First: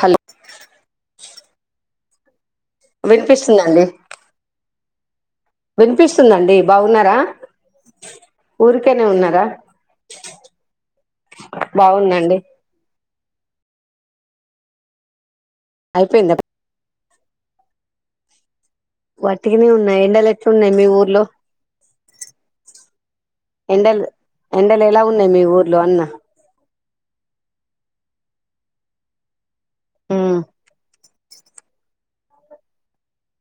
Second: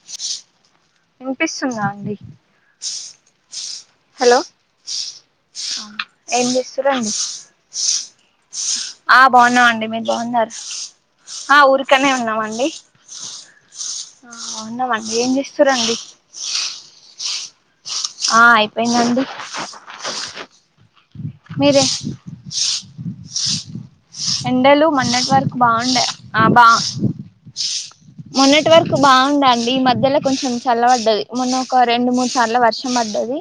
Hello వినిపిస్తుందా అండి వినిపిస్తుందండి హలో ఏం వినిపిస్తుందండి చేస్తురండి బాగున్నారా ఊరికేనే ఆ ఉన్నారా బావున్నామండి మీరు బావున్నార ఆ ఊరకనే బాగుందండి ఉన్నామండి ఆ బావున్నామండి ఏం చేస్తురండి అయిపోయిందా ఆ అయిపోయిందండి వట్టిగనే ఉన్నాయి ఎండలు ఎట్లున్నాయి మీ ఊర్లో మీరే ఎండలు ఎండలు ఎలా మొన్నటి ఉన్నాయి మీ వరకు ఊర్లో అన్న బాండే ఆ బా మొన్నటి వరకు బావుందండి ఈ మధ్యలో ఉమ్ కొంచెం చల్ల పడ్డది మొన్న ఒక రెండు మూడు సార్లు వర్షం పడ్ డ్డది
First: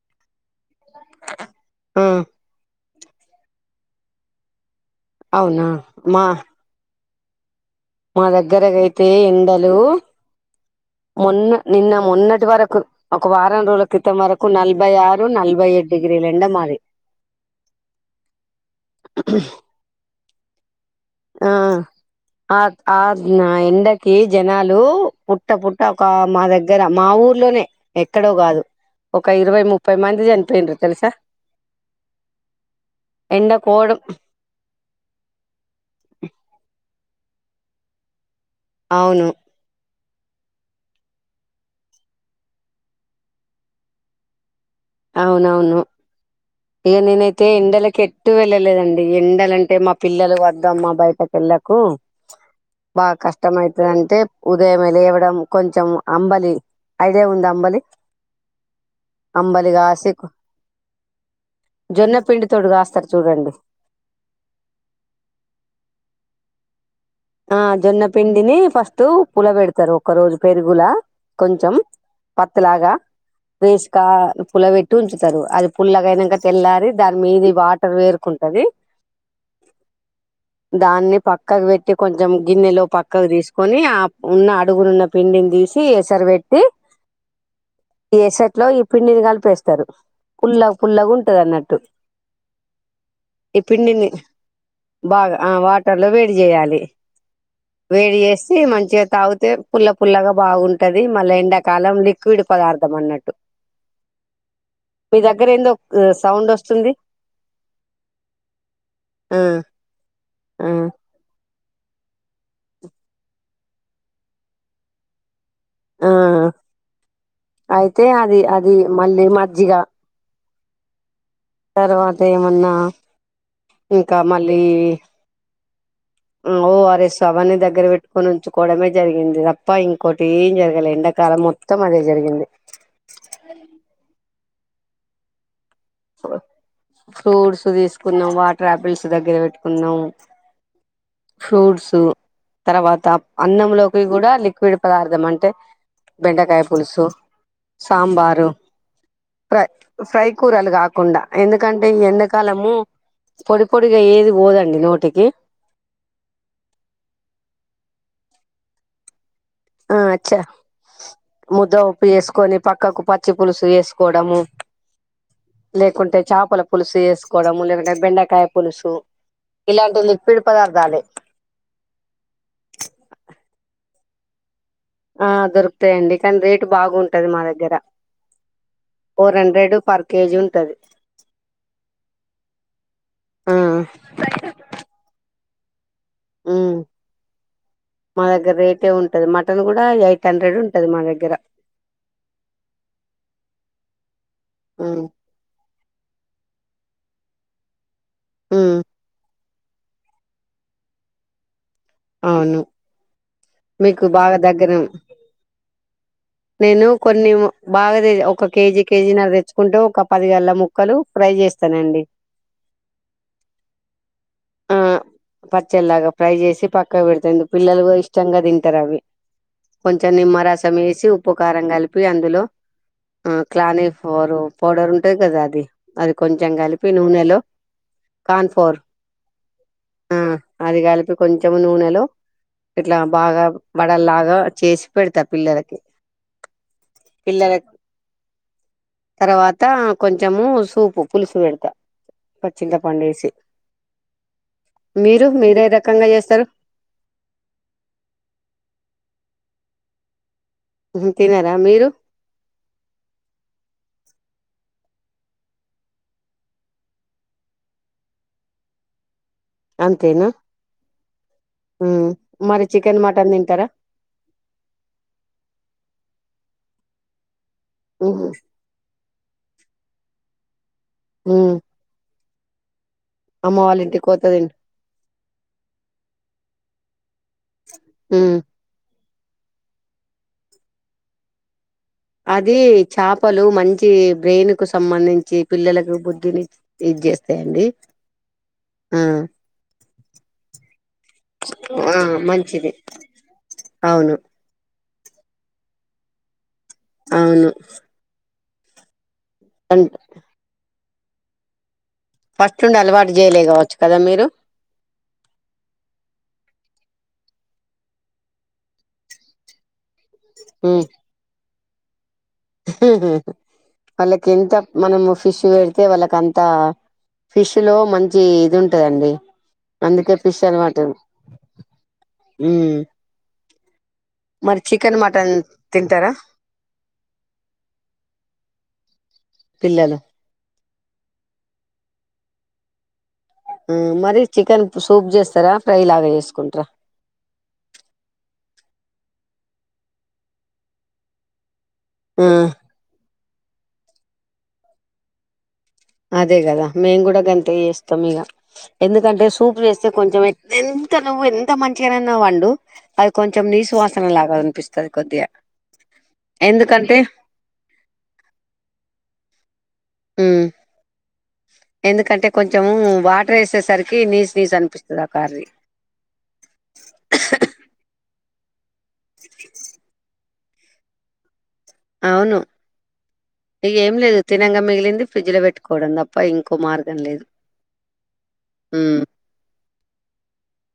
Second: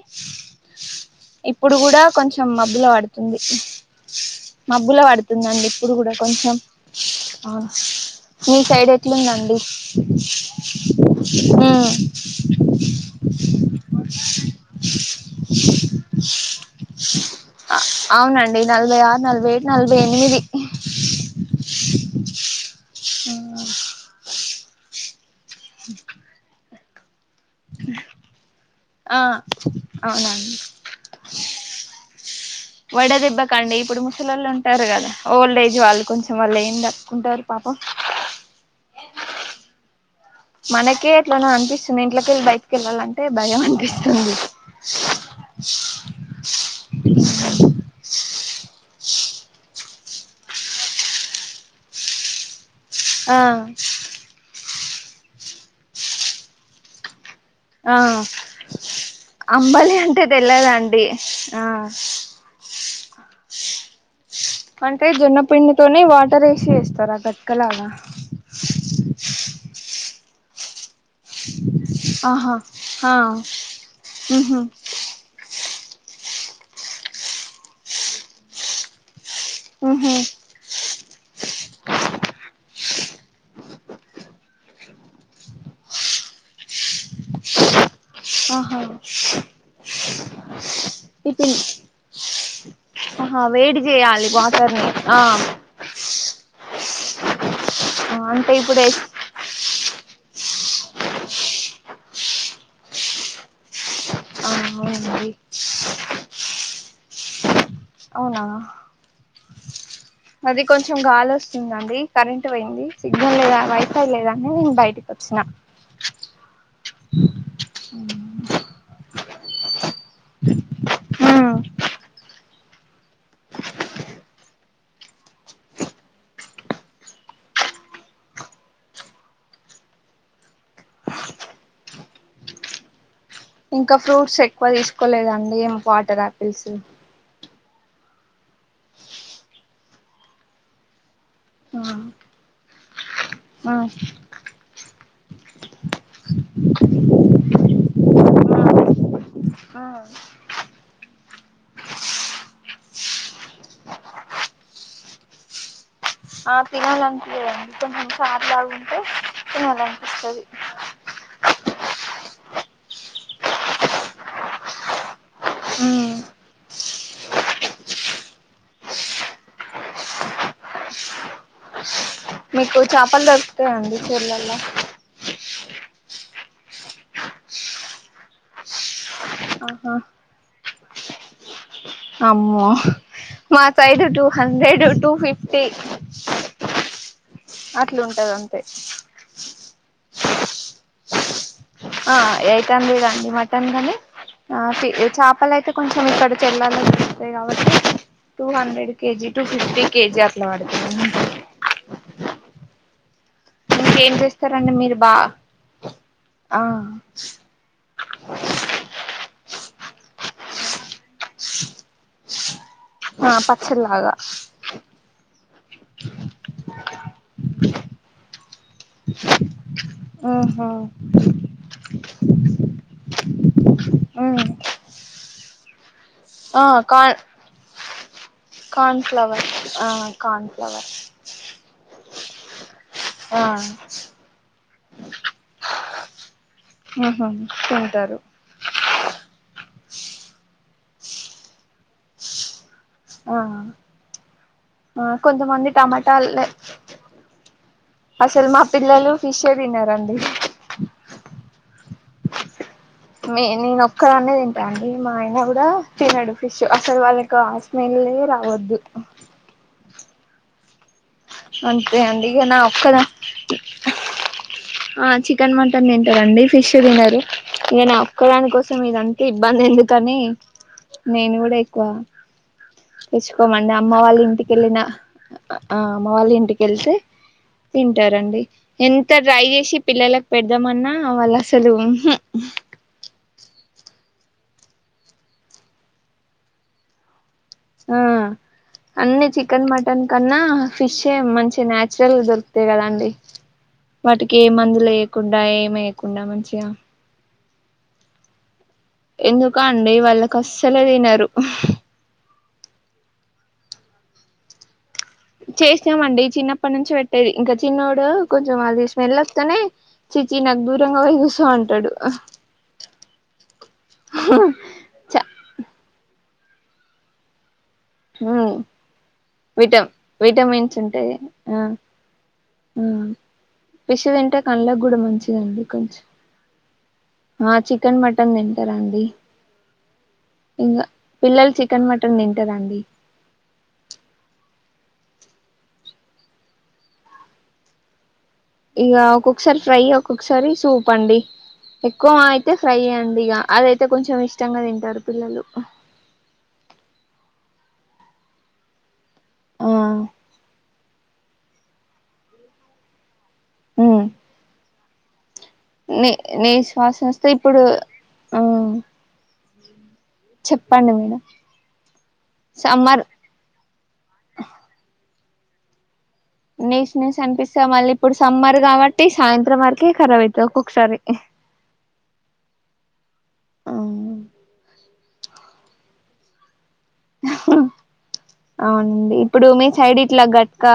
ఇప్పుడు కూడా ఆ కొంచెం మబ్బుల పడుతుంది మబ్బుల పడుతుందండి అవునా ఇప్పుడు కూడా మా కొంచెం మా మీ సైడ్ దగ్గరగయితే ఎట్లుందండి ఎండలు మొన్న నిన్న ఉమ్ మొన్నటి వరకు ఒక వారం రోజుల క్రితం వరకు నలభై ఆరు నలభై ఏ డిగ్రీల ఎండ మాది స అవునండి నలభై ఆరు నలభై ఏడ్ నలభై ఎనిమిది అ అద్ ఆ ఎండకి జనాలు పుట్ట పుట్ట ఒక మా దగ్గర మా ఊర్లోనే ఎక్కడో కాదు ఆ ఒక ఇరవై ముప్పై మంది చనిపోయిండ్రు తెలుసా ఎండ వడదెబ్బకండి కోవడం ఇప్పుడు ముసలోళ్ళు ఉంటారు కదా ఓల్డేజ్ వాళ్ళు కొంచెం వాళ్ళు ఎండ ఉంటారు పాపం అవును మనకే ఎట్లానో అనిపిస్తుంది ఇంట్లకెళ్ళి బయటికెళ్ళాలంటే భయం అనిపిస్తుంది అవునవును ఇగ నైనేతే ఎండలకె ట్టు వెళ్ళలేదండి ఎండాలంటే మా పిల్లలు వద్దు అమ్మ బయటకు వెళ్ళకు బాగా ఆ కష్టమైతదంటే ఉదయమే లేవడం కొంచెం అంబలి అయ్ ఆ అం అంబలి బలి కాసి అంటే తెల్లదా అండి ఆ జొన్న పిండి తోటి కాస్తారు చూడండి అంటే జొన్నపిండితోనే వాటర్ వేసి చేస్తారా ఆ గట్కలాగా జొన్న పిండిని ఫస్ట్ పుల బెడతారు ఒక రోజు పెరుగులా కొంచెం ఆహా పత్త లాగా ఆ రేసికా ఉహు పుల బెట్టి ఉంచుతారు అది పుల్లగయినాక తెల్లారి దాని మీద వాటర్ వేరుకుంటది ఉహు దాన్ని పక్కకు పెట్టి కొంచెం గిన్నెలో పక్కకు తీసుకొని ఆ ఉన్న అడుగునున్న పిండిని తీసి ఎసర పెట్టి ఈ ఎసట్లో ఆహా ఈ పిండిని కలిపేస్తారు పుల్ల పుల్లగా ఈ ఉంటది పిన్ అన్నట్టు ఆహా ఈ వేడి పిండిని చేయాలి వాటర్ని బాగా ఆ వాటర్ లో వేడి చేయాలి ఆ వేడి అంటే చేసి ఇప్పుడు ఎస్ మంచిగా తాగితే పుల్ల పుల్లగా బాగుంటది మళ్ళా ఎండాకాలం లిక్ క్విడ్ పదార్థం అన్నట్టు ఆ మీ అవునండి దగ్గర ఏందో సౌండ్ వస్తుంది అవునా ఆ అది ఆ కొంచెం గాలి వస్ స్తుందండి కరెంట్ పోయింది సిగ్నల్ లేద వైఫై లేదని నేను బయటికి వచ్చినా ఆ అయితే అది అది మళ్ళీ మజ్జిగ హ్మ్ తర్వాత ఏమన్నా ఇంకా మళ్ళీ ఒ ఆర్ ఎస్ అవన్నీ దగ్గర పెట్టుకొని ఉంచుకోడమే జరిగింది తప్ప ఇంకోటి ఏం జరగలే ఎండ కాలం మొత్తం అదే జరిగింది ఇంకా ఫ్రూట్స్ ఎక్కువ తీసుకోలేదండి వాటర్ ఆపిల్స్ ఫ్రూట్స్ తీసుకున్నాం వాటరేపిల్స్ దగ్గర పెట్టుకున్నాం ఫ్రూట్సు ఆ తర్వాత ఆ అన్నంలోకి కూడా లిక్విడ్ పదార్థం అంటే బెండకాయ పులుసు సాంబారు ఫ్రై ఆ ఫ్రై కూరలు కాకుండా ఎందుకంటే ఈ ఎండాకాలము పొడి పొడిగా ఏది పోదండి నోటికి ఆ తినాలనిపీయలేదండి కొంచెం సార్లా ఉంటే ఆ అచ్చ తినాలనిపిస్తది ముద్ద పప్పు చేసు ని పక్కకు పచ్చి పులుసు వేసుకోవడము హ్మ్ లేకుంటే చేపల పులుసు చేసుకోవడం లేకుంటే బెండకాయ పులుసు ఇలాంటి లిక్విడ్ పదార్థాలు మీకు చేపలు దొరుకుతాయండి ఊర్లల్లో ఆ దొరుకుతాయండి కానీ రేటు బాగుంటది మా దగ్గర ఫోర్ హండ్రెడ్ ఆహా పర్ కేజీ ఉంటది అమ్మో ఆ మా side two hundred two fifty ఉమ్ మా అట్లుంటది దగ్గర అంతే రేటే ఉంటది మట్ న్ కూడా ఎయిట్ హండ్రెడ్ ఉంటది మా దగ్గర ఆ ఎయిట్ హండ్రెడ్ ఆ అండి మటన్ కని ఆ ఉమ్ చేపల అయితే కొంచెం ఎక్కడకెళ్ళాలి బ టూ ఉమ్ hundred kg two fifty kg అట్లపడతాయి అవును మీకు ఇంకేం బాగా దగ్గర చేస్తారండి మీరు బా ఆ నేను కొన్ని బాగా తె ఒక కేజీ కేజీ న్నర తెచ్చు కుంటే ఒక పది గళ్ల ముక్కలు ఫ్రై చేస్తానండి ఆ పచ్చల్లాగా ఆ పచ్చడిలాగా ఫ్రై చేసి పక్క పక్కకుపెడితేండి పిల్లలు బో ఇష్టంగా తి పేరు అవి కొంచెం ఉహు నిమ్మరసం వేసి ఉప్పు కారం కలిపి అందులో ఆ క్లానీ ఫ్లోర్ ఉమ్ పౌడర్ ఉంటది కదా అది అది కొంచెం ఆ కలిపి కార్న్ నూనెలో కార్న్ ఫ్లోర్ ఫ్లవర్ ఆ మ్ కార్న్ అది ఫ్లవర్ కలిపి కొంచెం నూనెలో ఇట్లా బాగా ఆ వడల్లాగా చేసి పెడతా పిల్లలకి మ్ హా పిల్లల తింటారు తర్వాత కొంచము సూపు పులుసు పెడతా చింతపండేసి ఆ ఆ మీరు మీరే కొంతమంది రకంగా చేస్తారు టమాటాలే అసలు మా పిల్లలు ఫిషే తినరండి తినారా మీరు నేను ఒక్కదాన్నే తింటా అండి మా ఆయన కూడా తినడు ఫిష్ అస్సలు వాళ్ళకు ఆ స్మెల్ స్మెల్ రావద్దు అంతేనా అంతే అండి ఇగ నా మరి చికెన్ ఒక్కదాని మటన్ తింటారా ఆ చికెన్ మటన్ తిం టరండి ఫిష్ తినరు ఇక న ఒక్కదాని కోసం ఇదంత ఇబ్బంది ఎందుకని నేను కూడా ఎక్కువ తెచ్చుకోమండి అమ్మ వాళ్ళ ఇంటికెళ్ళిన ఆ అమ్మ వాళ్ళ ఇంటికెళ్తే తింటారండి ఎంత ట్రై చేసి పిల్లలకు పెడదామన్నా వాళ్ళు అసలు ఉహు అదే చాప లు మంచి బ్రెయిన్ కు సంబంధించి పిల్లలకు బుద్ధిని ఇదిజెస్త ఆ అన్ని చికెన్ మటన్ కన్నా ఫిషే మంచి ఆ న్యాచురల్ దొరుకుతయి మంచిది కదాండి అవును వాటికి ఏ మందులు వేయకుండా ఏం ఎయ్యకుండా మంచిగా అవును ఎందుకో అండి వాళ్ళకు అస్సలే తినరు ఫస్ట్ నుండి అలవాటు చేయలే కావచ్చు కదా మీరు చేసామండి చిన్నప్పటి నుంచి పెట్టేది ఇంకా చిన్నోడు కొంచెం అది స్మెల్ వస్తేనే ఛీఛీ నాకు దూరంగా పోయి కూస్సొఅంటాడు హుహువాళ్ళకి ఎంత మనము చ ఫిష్ అంతే వాల్లకంత ఫిష్ ఇటిలో మంచి ఇది ఉంటదండి విట అందుకే ఫిష్ విటమిన్స్ అలవాటు ఉంటాయి ఆ మ్ ఫిష్ తించె కళ్ళకి కూడా మంచిదండి కొంచెం తింటారా ఆ చికెన్ మటన్ తింటార అండి పిల్లలు ఇంకా పిల్లలు చికెన్ మటన్ తింటారా అండి మరి చికెన్ సూప్ చేస్తరా ఫ్రై లాగ చేసుకుంటార ఇక ఒక్కొక్కసారి ఫ్రై ఒక్కొక్కసారి సూప్ అండి ఎక్కువ మ్మ్ అయితే ఫ్రై అయ్యండి ఇక అదయితే కొంచెం ఇష్టంగా తింటారు పిల్లలు అదే కదా మేయిన్ కూడ గంతె చేస్తాం ఇగ ఎందు ఎంటే సూప్ ఆ చేస్తే కొంచం ఎంత నువ్వు ఎంత మంచిగా అయిన వండు అది కొంచెం నీసు వాసన లాగ అనిపిస్తది కొద్దిగా నీ నేస్ ఎందుకంటే వాసన వస్తే ఇప్పుడు ఆ మ్మ్ చెప్పండి మీరె ఎందుకంటే కొంచెము వాటర్ వేసేసరికి నీ స్ నీ స్ అనిపిస్తుంది ఆ కారీ నీస్ నీస్ అనిపిస్తే మళ్ళీ ఇప్పుడు సమ్మర్ కాబట్టి సాయంత్రం వరకే ఖరాబ్ అయితది ఒక్కొక్కసారి అవును ఇగేం లేదు తినంగా మిగిలింది ఫ్రిడ్జ్ లో పెట్టుకోవడం తప్ప ఇంకో మార్గం లేదు మ్మ్ అవునండి ఇప్పుడు మీ సైడ్ ఇట్ల గట్క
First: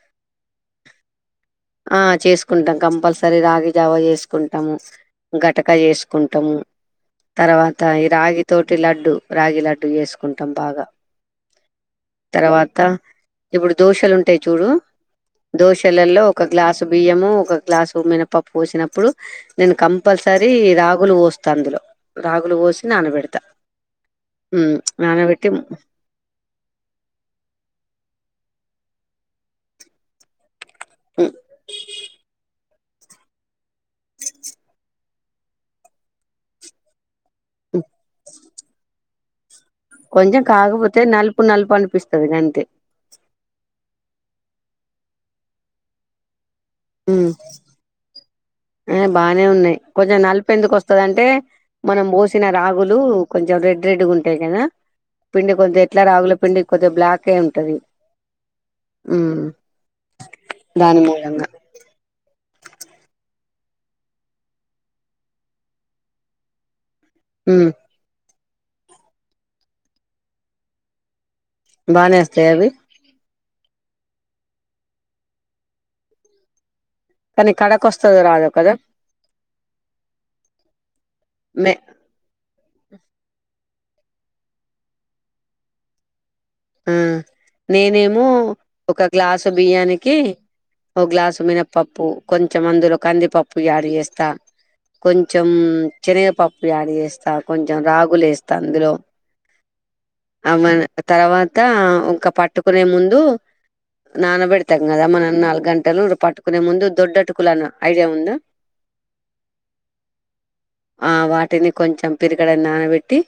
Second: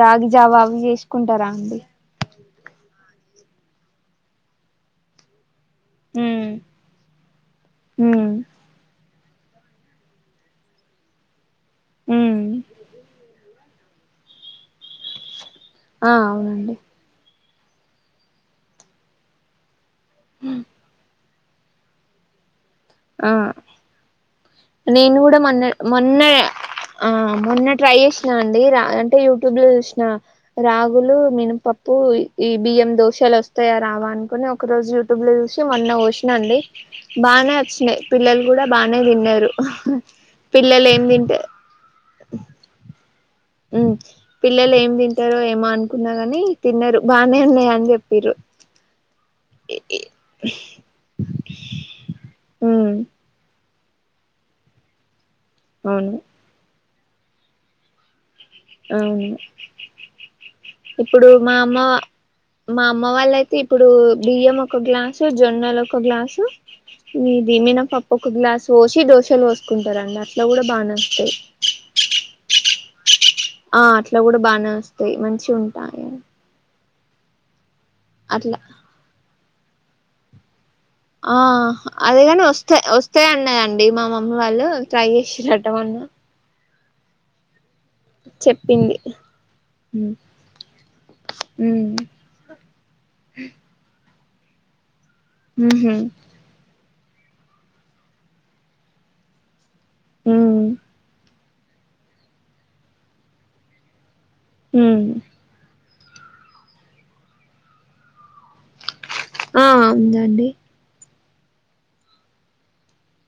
రాగి జావ అవి చేసుకుంటార అండి కుంటాం కంపల్సరీ రాగి జావ చేసుకుంటాము గట్ టక ఉమ్ చేసుకుంటాము తర్వాత ఈ ఉమ్ రాగి తోటి లడ్డు రాగి లడ్డు చేసుకుంటాం బాగ ఉమ్ తర్వాత ఇప్పుడు దోశలుంటాయి చూడు ఆ దోశలలో ఒక అవునండి గ్లాసు బియ్యము ఒక గ్లాసు మినపప్పు పోసినప్పుడు నేను కంపల్సరీ రాగులు పోస్ స్త అందులో రాగులు పోసి నానబెడతా ఉమ్, నేన్ కూడ నానబెట్టి మొన్న ఉమ్, మొన్నె ఆ మొన్న ట్రై చేసినాండి డి అ అంటే యూట్యూబ్ లో చూసి నా రాగులు మినపప్పు బియ్యం దోశలు వస్తాయా రావా అనుకుని ఒక రోజు యూట్యూబ్ లో చూసి మన్న పోసినండి బా ఉమ్, పిల్లలు కూడా బానే తిన్నారు కొంచం పిల్లలు కాకపోతే ఏం తింటే నలుపు నలుపు అనిపిస్తుంది అంతే ఉ పిల్లలు ఏం తింటారో ఏమో అనుకున్నా గాని తిన్నరు బానే ఉన్నాయా అని చెప్పిరు ఆ బానే ఉన్నాయి కొంచెం నలుపు ఎందుక్ వస్తుందంటే మనం పోసిన ఉమ్ రాగులు కొంచెం రె రెడ్డుగా ఉంటాయి కదా పిండి కొద్దిత ఎట్ల అవును రాగులో పిండి కొద్ది బ్లాక్ అయి ఉంటది అవును. ఉమ్ దాని ఇప్పుడు మూలంగా మా అమ్మ మా అమ్మ వాళ్ళయితే ఇప్పుడు బియ్యం ఒక గ్లాసు జొన్నలు ఒక గ్లాసు ఈ ఉమ్ మినపప్పు ఒక గ్లాస్ పోసి దోశలు పోసుకుంటారండి అట్ల కూడా బానె వస్తాయి బానేవస్తాయ అవి ఆ అట్ల కూడ బానే వస్తాయి మంచి ఉంటాయి కానీ కడక వస్తుంది రాదు అట్లా కదా ఆ మే అదే కాని వస్తే వస్తే అన్న యండి అండి మా మమ్మీ వాళ్ళు ట్రై చేసిరట మొన్న ఉమ్ నేనేమో చెప్పింది ఒక గ్లాసు బియ్యానికి ఒక గ్లాసు ఉమ్ మినపప్పు కొంచం అందులో కందిపప్పు యాడ్ చేస్తా కొంచం ఉహు శనగపప్పు యాడ్ చేస్తా కొంచెం రాగులు వేస్తా అందులో ఉమ్ ఆమె తర్వాత ఇంకా పట్టుకునే ముందు నానబెడతాం కదా ఉమ్ మనం నాలుగుగంట లు పట్టుకునే ముందు దొడ్డ అటుకులును ఐడియా ఉందా ఆ ఉందండి ఆ వాటిని కొంచెం పిడికెడు నానబెట్టి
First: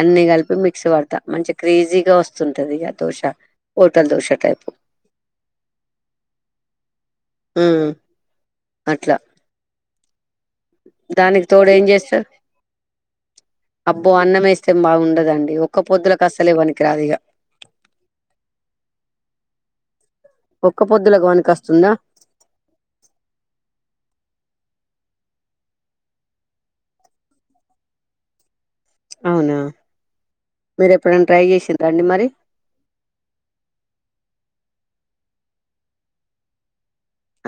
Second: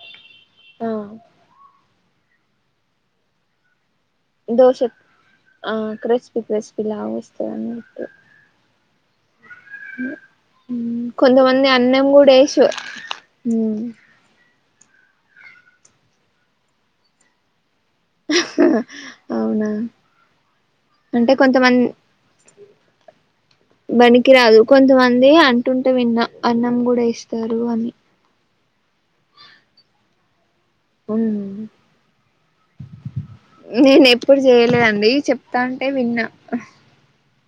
అన్ని కలిపి మిక్సీ ఆ పడతా మంచి క్రేజీ వస్తుంటది ఇక దోశ హోటల్ టైపు దోశ ఆ క్రిస్పి క్రస్పీ లాగా వస్తాది ఉమ్ అన్నామట అట్లా దానికి కొంతమంది తోడు ఏం అన్నం చేస్తారు కూడా వేస అబ్బో అన్నం వేస్తే బాగుండదండి ఒక్క పొద్దులకు అసలే వనికిరాదు ఇక అవునా ఒక్క పొద్దుల కు అంటే పనికి క కొంతమంది వస్తుందా బనికి రాదు కొంతమంది అంటుంటే విన్న అన్నం కూడా వేస్తారు అని అవునా మీరు ఎప్పుడైనా ట్రై చేసిండ్రాఅండి మరి నేను ఎప్పుడు చేయలేదండి చెప్తా అంటే విన్నా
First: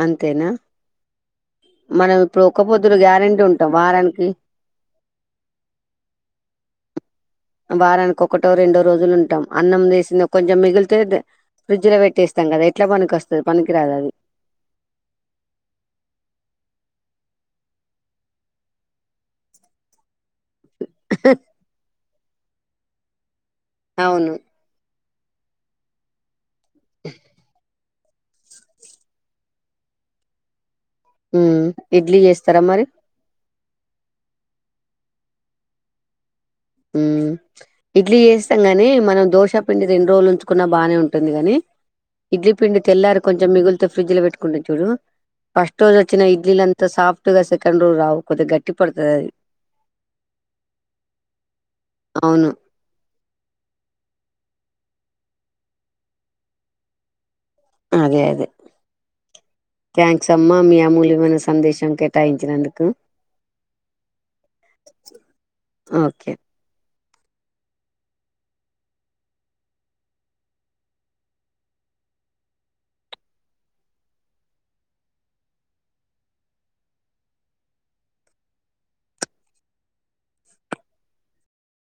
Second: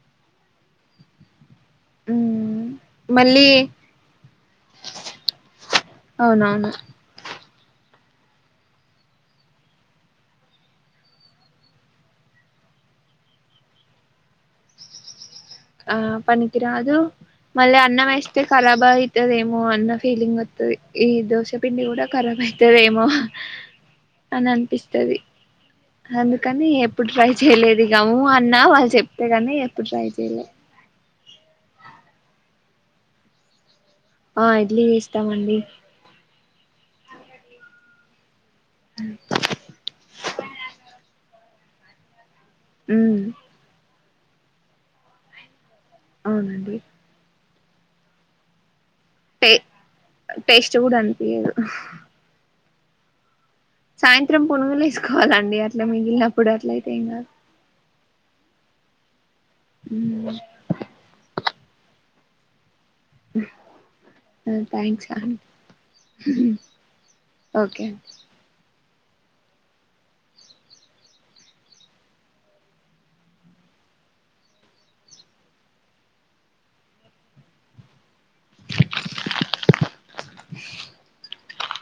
అంతేనా మనం ఇప్పుడు ఒక పొద్దులు గ్యారెంటీ మళ్ళీ ఉంటాం వారానికి అవునవును వారానికి ఒకటో రెండో రోజులు ఉంటాం అన్నంచేసింద కొంచెం మిగిలితే ఫ్రిడ్జ్ లో పెట్టేస్తాం కదా ఎట్లా పనికోస్తది పనికిరాదు అది ఆ పనికిరాదు మళ్ళ అన్నం వేస్తే కరాబు అయితదేమో అన్న ఫీలింగ్ ఈ దోశపిండి కూడా ఖరాబ్ అయితదేమో అవును అని అనిపిస్తది అందుకని ఎప్పుడు ట్రై చేయలేదు ఉ అన్నా వాళ్ళు చెప్తేగానీ ఎప్పుడు ట్రై చెయలే ఉమ్ ఇడ్లీ చేస్తారా మరి ఆ ఇడ్లీ వేస్తామండి ఉమ్ ఇడ్లీ చేస్తాం గాని మనం దోశ పిండి రెండు రోజులు ఉంచుకున్న బానే ఉంటుంది గానీ ఇడ్లీ పిండి తెల్లారి ఉమ్ కొంచెం మిగిలితే ఫ్రిడ్జ్ లో పెట్టుకుంట చూడు ఫస్ట్ రోజు వచ్చిన అవునండి ఇడ్లీలంతా సాప్ట్ గా సేకండ్ రోజు రావ్ కొద్ది గట్టి పడుతది అది టే టేస్ట్ కూడా అనిపియదు అవును సాయంత్రం పునుగులు వేసుకోవాలండి అట్లా మిగిలినప్పుడు అట్ల అయితే ఏం కావ్ అదే అదే థ్యాంక్స్ కాదు అమ్మా మీ అమూల్యమైన సందేశం కే కేటయించినందుకు థ్యాంక్స్ అం ఓకే హు హుమ్మ్ ఓకే